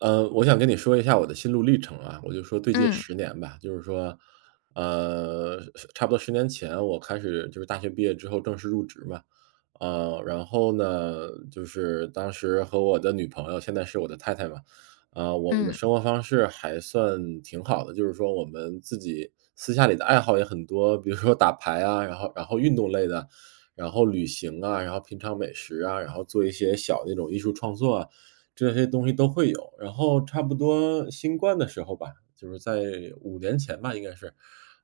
我想跟你说一下我的心路历程啊，我就说最近嗯十年吧，就是说，呃，差不多10年前我开始就是大学毕业之后正式入职嘛，然后呢，就是当时和我的女朋友，现在是我的太太嘛，我们的嗯生活方式还算挺好的，就是说我们自己私下里的爱好也很多，比如说打牌啊，然后运动类的，然后旅行啊，然后品尝美食啊，然后做一些小那种艺术创作啊，这些东西都会有。然后差不多新冠的时候吧，就是在5年前吧，应该是，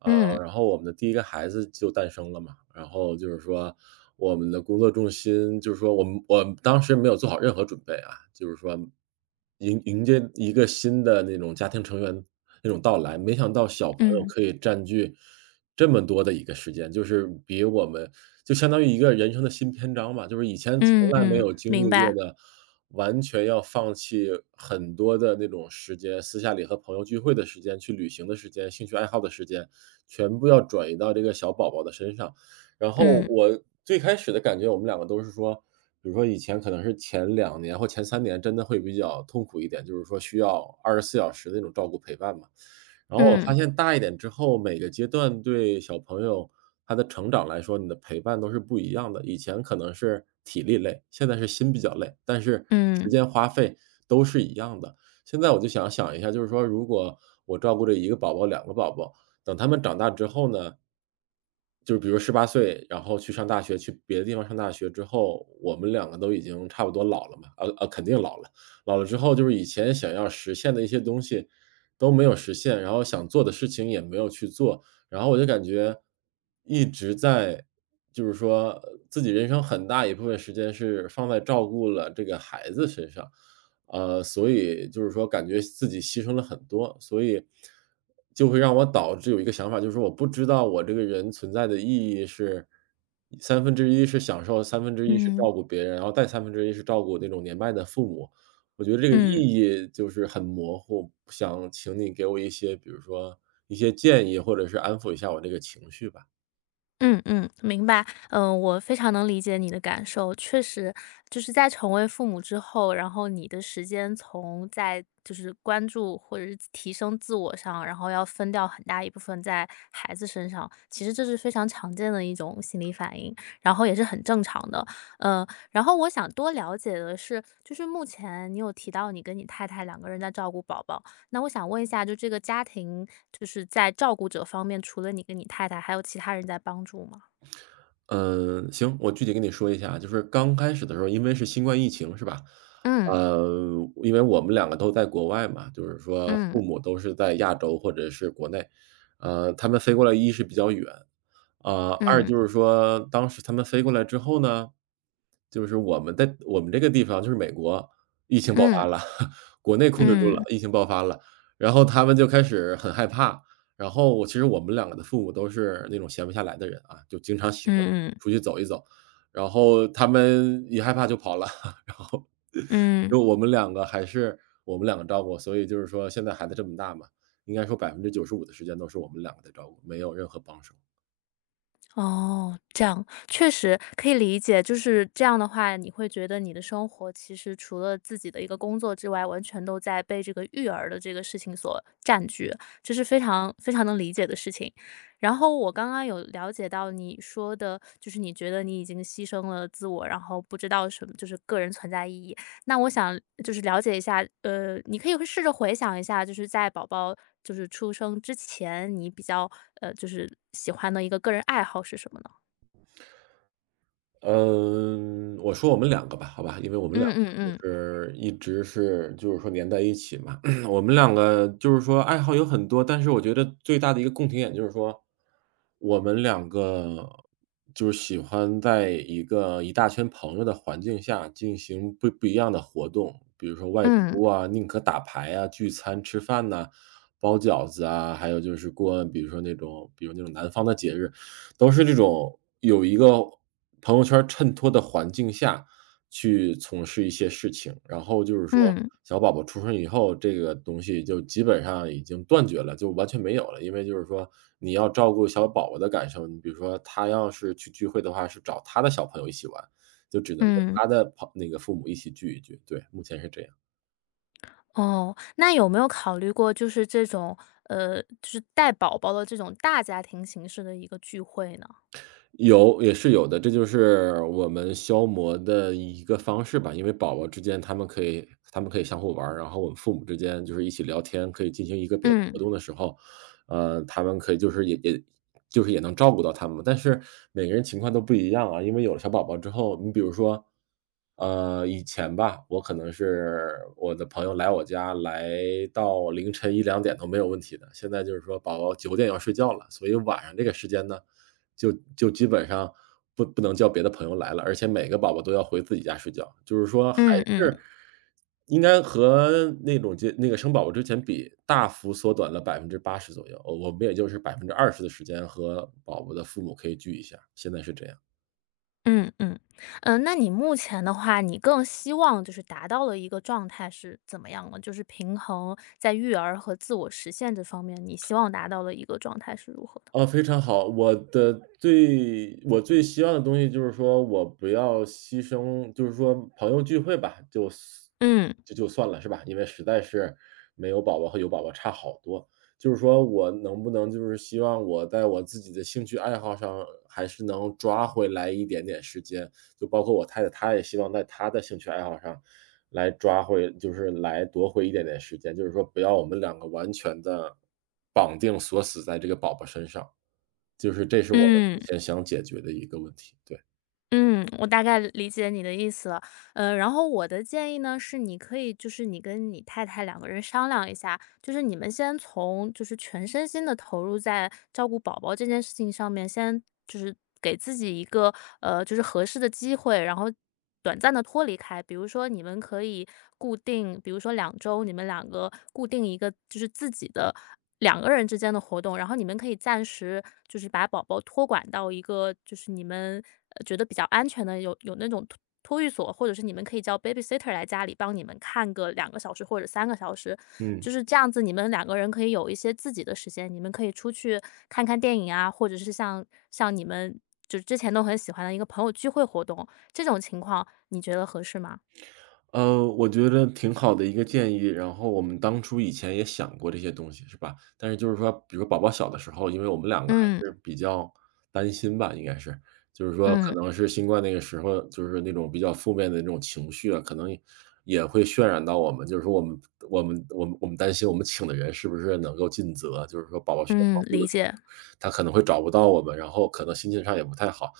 呃，嗯然后我们的第一个孩子就诞生了嘛。然后就是说我们的工作重心就是说我们当时没有做好任何准备啊，就是说迎接一个新的那种家庭成员那种到来，没想到小朋友嗯可以占据这么多的一个时间，就是比我们就相当于一个人生的新篇章吧，就是以前从来没嗯，有经明历过白。的，完全要放弃很多的那种时间，私下里和朋友聚会的时间，去旅行的时间，兴趣爱好的时间，全部要转移到这个小宝宝的身上。然后嗯我最开始的感觉，我们两个都是说，比如说以前可能是前2年或前3年真的会比较痛苦一点，就是说需要24小时那种照顾陪伴嘛。然后我发嗯现大一点之后，每个阶段对小朋友他的成长来说，你的陪伴都是不一样的。以前可能是体力累，现在是心比较累，但是嗯时间花费都是一样的。现在我就想一下，就是说，如果我照顾着一个宝宝、两个宝宝，等他们长大之后呢，就是比如18岁，然后去上大学，去别的地方上大学之后，我们两个都已经差不多老了嘛，肯定老了。老了之后就是以前想要实现的一些东西都没有实现，然后想做的事情也没有去做，然后我就感觉一直在就是说自己人生很大一部分时间是放在照顾了这个孩子身上，所以就是说感觉自己牺牲了很多，所以就会让我导致有一个想法，就是我不知道我这个人存在的意义是三分之一是享受，三分之一是嗯照顾别人，然后再三分之一是照顾那种年迈的父母，我觉得这个意嗯。义就是很模糊，想请你给我一些，比如说一些建议，或者是安抚一下我这个情绪吧。嗯嗯，明白。嗯，我非常能理解你的感受。确实，就是在成为父母之后，然后你的时间从在就是关注或者是提升自我上，然后要分掉很大一部分在孩子身上。其实这是非常常见的一种心理反应，然后也是很正常的。嗯，然后我想多了解的是，就是目前你有提到你跟你太太两个人在照顾宝宝。那我想问一下，就这个家庭，就是在照顾者方面，除了你跟你太太，还有其他人在帮助吗？嗯，行，我具体跟你说一下，就是刚开始的时候，因为是新冠疫情是吧？嗯呃，因为我们两个都在国外嘛，就是说嗯父母都是在亚洲或者是国内，他们飞过来一是比较远，二嗯就是说当时他们飞过来之后呢，就是我们在我们这个地方就是美国，疫情爆嗯发了，国内控制住嗯了，嗯疫情爆发了，然后他们就开始很害怕，然后我其实我们两个的父母都是那种闲不下来的人啊，就经常喜欢嗯嗯出去走一走，然后他们一害怕就跑了，然后嗯。就我们两个还是我们两个照顾，所以就是说现在孩子这么大嘛，应该说95%的时间都是我们两个在照顾，没有任何帮手。哦，这样，确实可以理解。就是这样的话，你会觉得你的生活其实除了自己的一个工作之外，完全都在被这个育儿的这个事情所占据，这是非常非常能理解的事情。然后我刚刚有了解到你说的，就是你觉得你已经牺牲了自我，然后不知道什么就是个人存在意义。那我想就是了解一下，你可以会试着回想一下，就是在宝宝就是出生之前，你比较就是喜欢的一个个人爱好是什么呢？嗯，我说我们两个吧，好吧，因为我们嗯两个嗯就嗯是一直是就是说连在一起嘛，我们两个就是说爱好有很多，但是我觉得最大的一个共同点就是说，我们两个就是喜欢在一个一大圈朋友的环境下进行不一样的活动，比如说外嗯出啊，宁可打牌啊，聚餐吃饭呐、包饺子啊，还有就是过，比如说那种，比如那种南方的节日，都是这种有一个朋友圈衬托的环境下去从事一些事情。然后就是说嗯小宝宝出生以后，这个东西就基本上已经断绝了，就完全没有了。因为就是说你要照顾小宝宝的感受，你比如说他要是去聚会的话，是找他的小朋友一起玩，就只能跟嗯，他的朋那个父母一起聚一聚，对，目前是这样。哦，那有没有考虑过就是这种就是带宝宝的这种大家庭形式的一个聚会呢？有，也是有的，这就是我们消磨的一个方式吧。因为宝宝之间他们可以相互玩儿，然后我们父母之间就是一起聊天，可以进行一个别的活嗯动的时候，他们可以就是也就是也能照顾到他们。但是每个人情况都不一样啊，因为有了小宝宝之后，你比如说，以前吧，我可能是我的朋友来我家，来到凌晨一两点都没有问题的。现在就是说宝宝9点要睡觉了，所以晚上这个时间呢，就基本上不能叫别的朋友来了，而且每个宝宝都要回自己家睡觉。就是说还嗯嗯。是应该和那种结那个生宝宝之前比，大幅缩短了80%左右，我们也就是20%的时间和宝宝的父母可以聚一下，现在是这样。嗯嗯嗯，那你目前的话，你更希望就是达到了一个状态是怎么样呢？就是平衡在育儿和自我实现这方面，你希望达到的一个状态是如何的？哦，非常好。我最希望的东西就是说我不要牺牲就是说朋友聚会吧，就嗯就就算了，是吧？因为实在是没有宝宝和有宝宝差好多。就是说我能不能就是希望我在我自己的兴趣爱好上还是能抓回来一点点时间，就包括我太太，她也希望在她的兴趣爱好上来抓回就是来夺回一点点时间，就是说不要我们两个完全的绑定锁死在这个宝宝身上，就是这是我们嗯。目前想解决的一个问题，对，嗯，我大概理解你的意思了。然后我的建议呢是，你可以就是你跟你太太两个人商量一下，就是你们先从就是全身心的投入在照顾宝宝这件事情上面，先就是给自己一个就是合适的机会，然后短暂的脱离开。比如说你们可以固定，比如说两周，你们两个固定一个就是自己的。两个人之间的活动，然后你们可以暂时就是把宝宝托管到一个就是你们觉得比较安全的有那种托育所，或者是你们可以叫 babysitter 来家里帮你们看个两个小时或者三个小时，嗯。就是这样子，你们两个人可以有一些自己的时间，你们可以出去看看电影啊，或者是像你们就是之前都很喜欢的一个朋友聚会活动，这种情况你觉得合适吗？我觉得挺好的一个建议。然后我们当初以前也想过这些东西，是吧？但是就是说，比如宝宝小的时候，因为我们两个嗯还是比较担心吧，应该是，就是说可嗯能是新冠那个时候，就是那种比较负面的那种情绪啊，可能也会渲染到我们，就是说我们担心我们请的人是不是能够尽责，就是说宝宝需要嗯，帮助理的时候。解。他可能会找不到我们，然后可能心情上也不太好。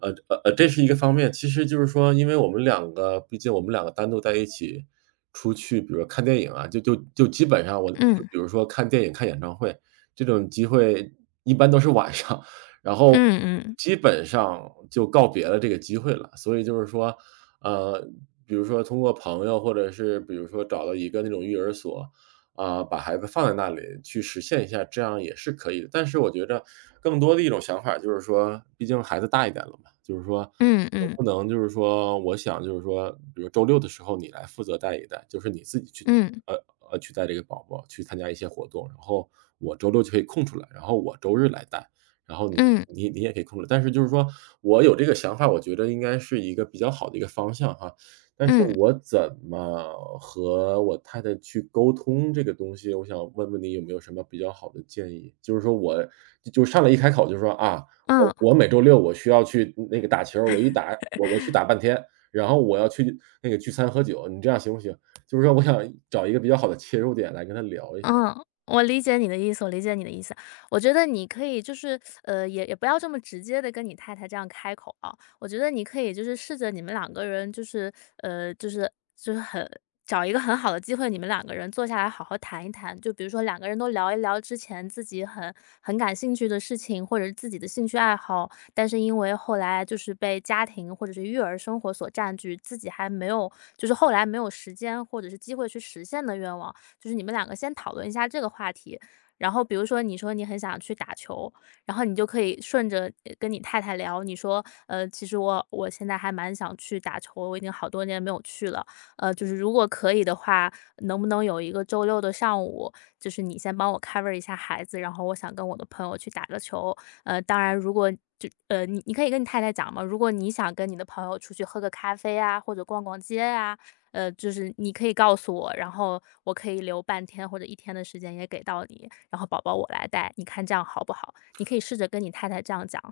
这是一个方面。其实就是说，因为我们两个，毕竟我们两个单独在一起出去，比如说看电影啊，就基本上我就嗯比如说看电影、看演唱会，这种机会一般都是晚上，然嗯后嗯基本上就告别了这个机会了。所以就是说，呃，比如说通过朋友，或者是比如说找到一个那种育儿所，啊，把孩子放在那里去实现一下，这样也是可以的。但是我觉着更多的一种想法就是说，毕竟孩子大一点了嘛，就是说嗯能嗯不能就是说，我想就是说，比如周六的时候你来负责带一带，就是你自己去，嗯呃去带这个宝宝去参加一些活动，然后我周六就可以空出来，然后我周日来带，然后你嗯。你你也可以空出来。但是就是说我有这个想法，我觉得应该是一个比较好的一个方向哈。但是嗯，我怎么和我太太去沟通这个东西，我想问问你有没有什么比较好的建议？就是说我就上来一开口就说：“啊，嗯，我每周六我需要去那个打球儿我去打半天，然后我要去那个聚餐喝酒，你这样行不行？”就是说我想找一个比较好的切入点来跟她聊一下。嗯，我理解你的意思，我理解你的意思。我觉得你可以就是，也不要这么直接的跟你太太这样开口啊。我觉得你可以就是试着你们两个人就是，呃，就是就是很找一个很好的机会，你们两个人坐下来好好谈一谈。就比如说两个人都聊一聊之前自己很感兴趣的事情，或者是自己的兴趣爱好，但是因为后来就是被家庭或者是育儿生活所占据，自己还没有就是后来没有时间或者是机会去实现的愿望。就是你们两个先讨论一下这个话题。然后比如说你说你很想去打球，然后你就可以顺着跟你太太聊，你说，其实我现在还蛮想去打球，我已经好多年没有去了，就是如果可以的话，能不能有一个周六的上午，就是你先帮我 cover 一下孩子，然后我想跟我的朋友去打个球，当然如果你可以跟你太太讲嘛，如果你想跟你的朋友出去喝个咖啡啊，或者逛逛街啊，就是你可以告诉我，然后我可以留半天或者一天的时间也给到你，然后宝宝我来带，你看这样好不好？你可以试着跟你太太这样讲。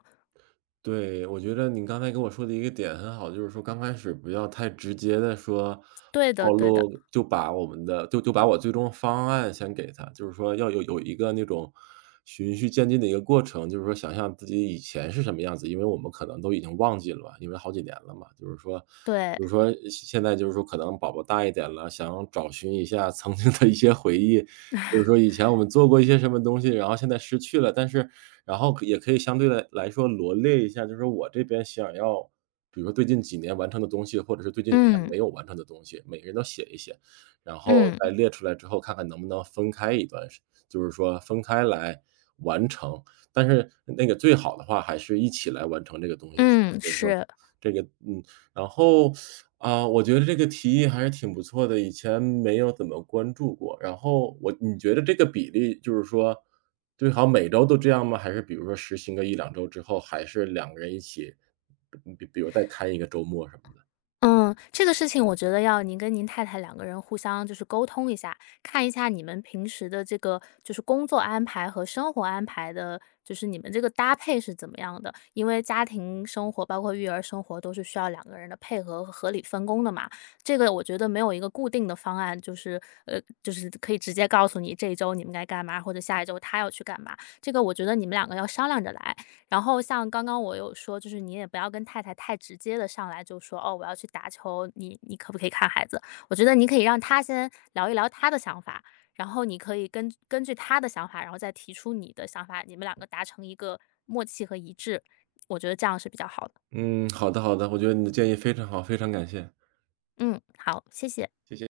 对，我觉得你刚才跟我说的一个点很好，就是说刚开始不要太直接的说对的暴对的，露，就把我们的就把我最终方案先给他，就是说要有一个那种循序渐进的一个过程，就是说想象自己以前是什么样子，因为我们可能都已经忘记了嘛，因为好几年了嘛，就是说，对，比如说现在就是说可能宝宝大一点了，想找寻一下曾经的一些回忆，就是说以前我们做过一些什么东西，然后现在失去了，但是然后也可以相对的来说罗列一下，就是我这边想要比如说最近几年完成的东西，或者是最近几年嗯，没有完成的东西，每个人都写一写，然后嗯，再列出来之后，看看能不能分开一段时就是说分开来完成。但是那个最好的话还是一起来完成这个东西，嗯，就是说是。这个嗯，然后啊，我觉得这个提议还是挺不错的，以前没有怎么关注过。然后我你觉得这个比例就是说，最好每周都这样吗？还是比如说实行个一两周之后，还是两个人一起，比如再开一个周末什么的？嗯，这个事情我觉得要您跟您太太两个人互相就是沟通一下，看一下你们平时的这个就是工作安排和生活安排的，就是你们这个搭配是怎么样的？因为家庭生活包括育儿生活都是需要两个人的配合和合理分工的嘛。这个我觉得没有一个固定的方案，就是就是可以直接告诉你这一周你们该干嘛，或者下一周他要去干嘛。这个我觉得你们两个要商量着来。然后像刚刚我有说，就是你也不要跟太太太直接的上来就说："哦，我要去打球，你可不可以看孩子？"我觉得你可以让他先聊一聊他的想法，然后你可以根据他的想法，然后再提出你的想法，你们两个达成一个默契和一致，我觉得这样是比较好的。嗯，好的好的，我觉得你的建议非常好，非常感谢，嗯，好，谢谢。谢谢。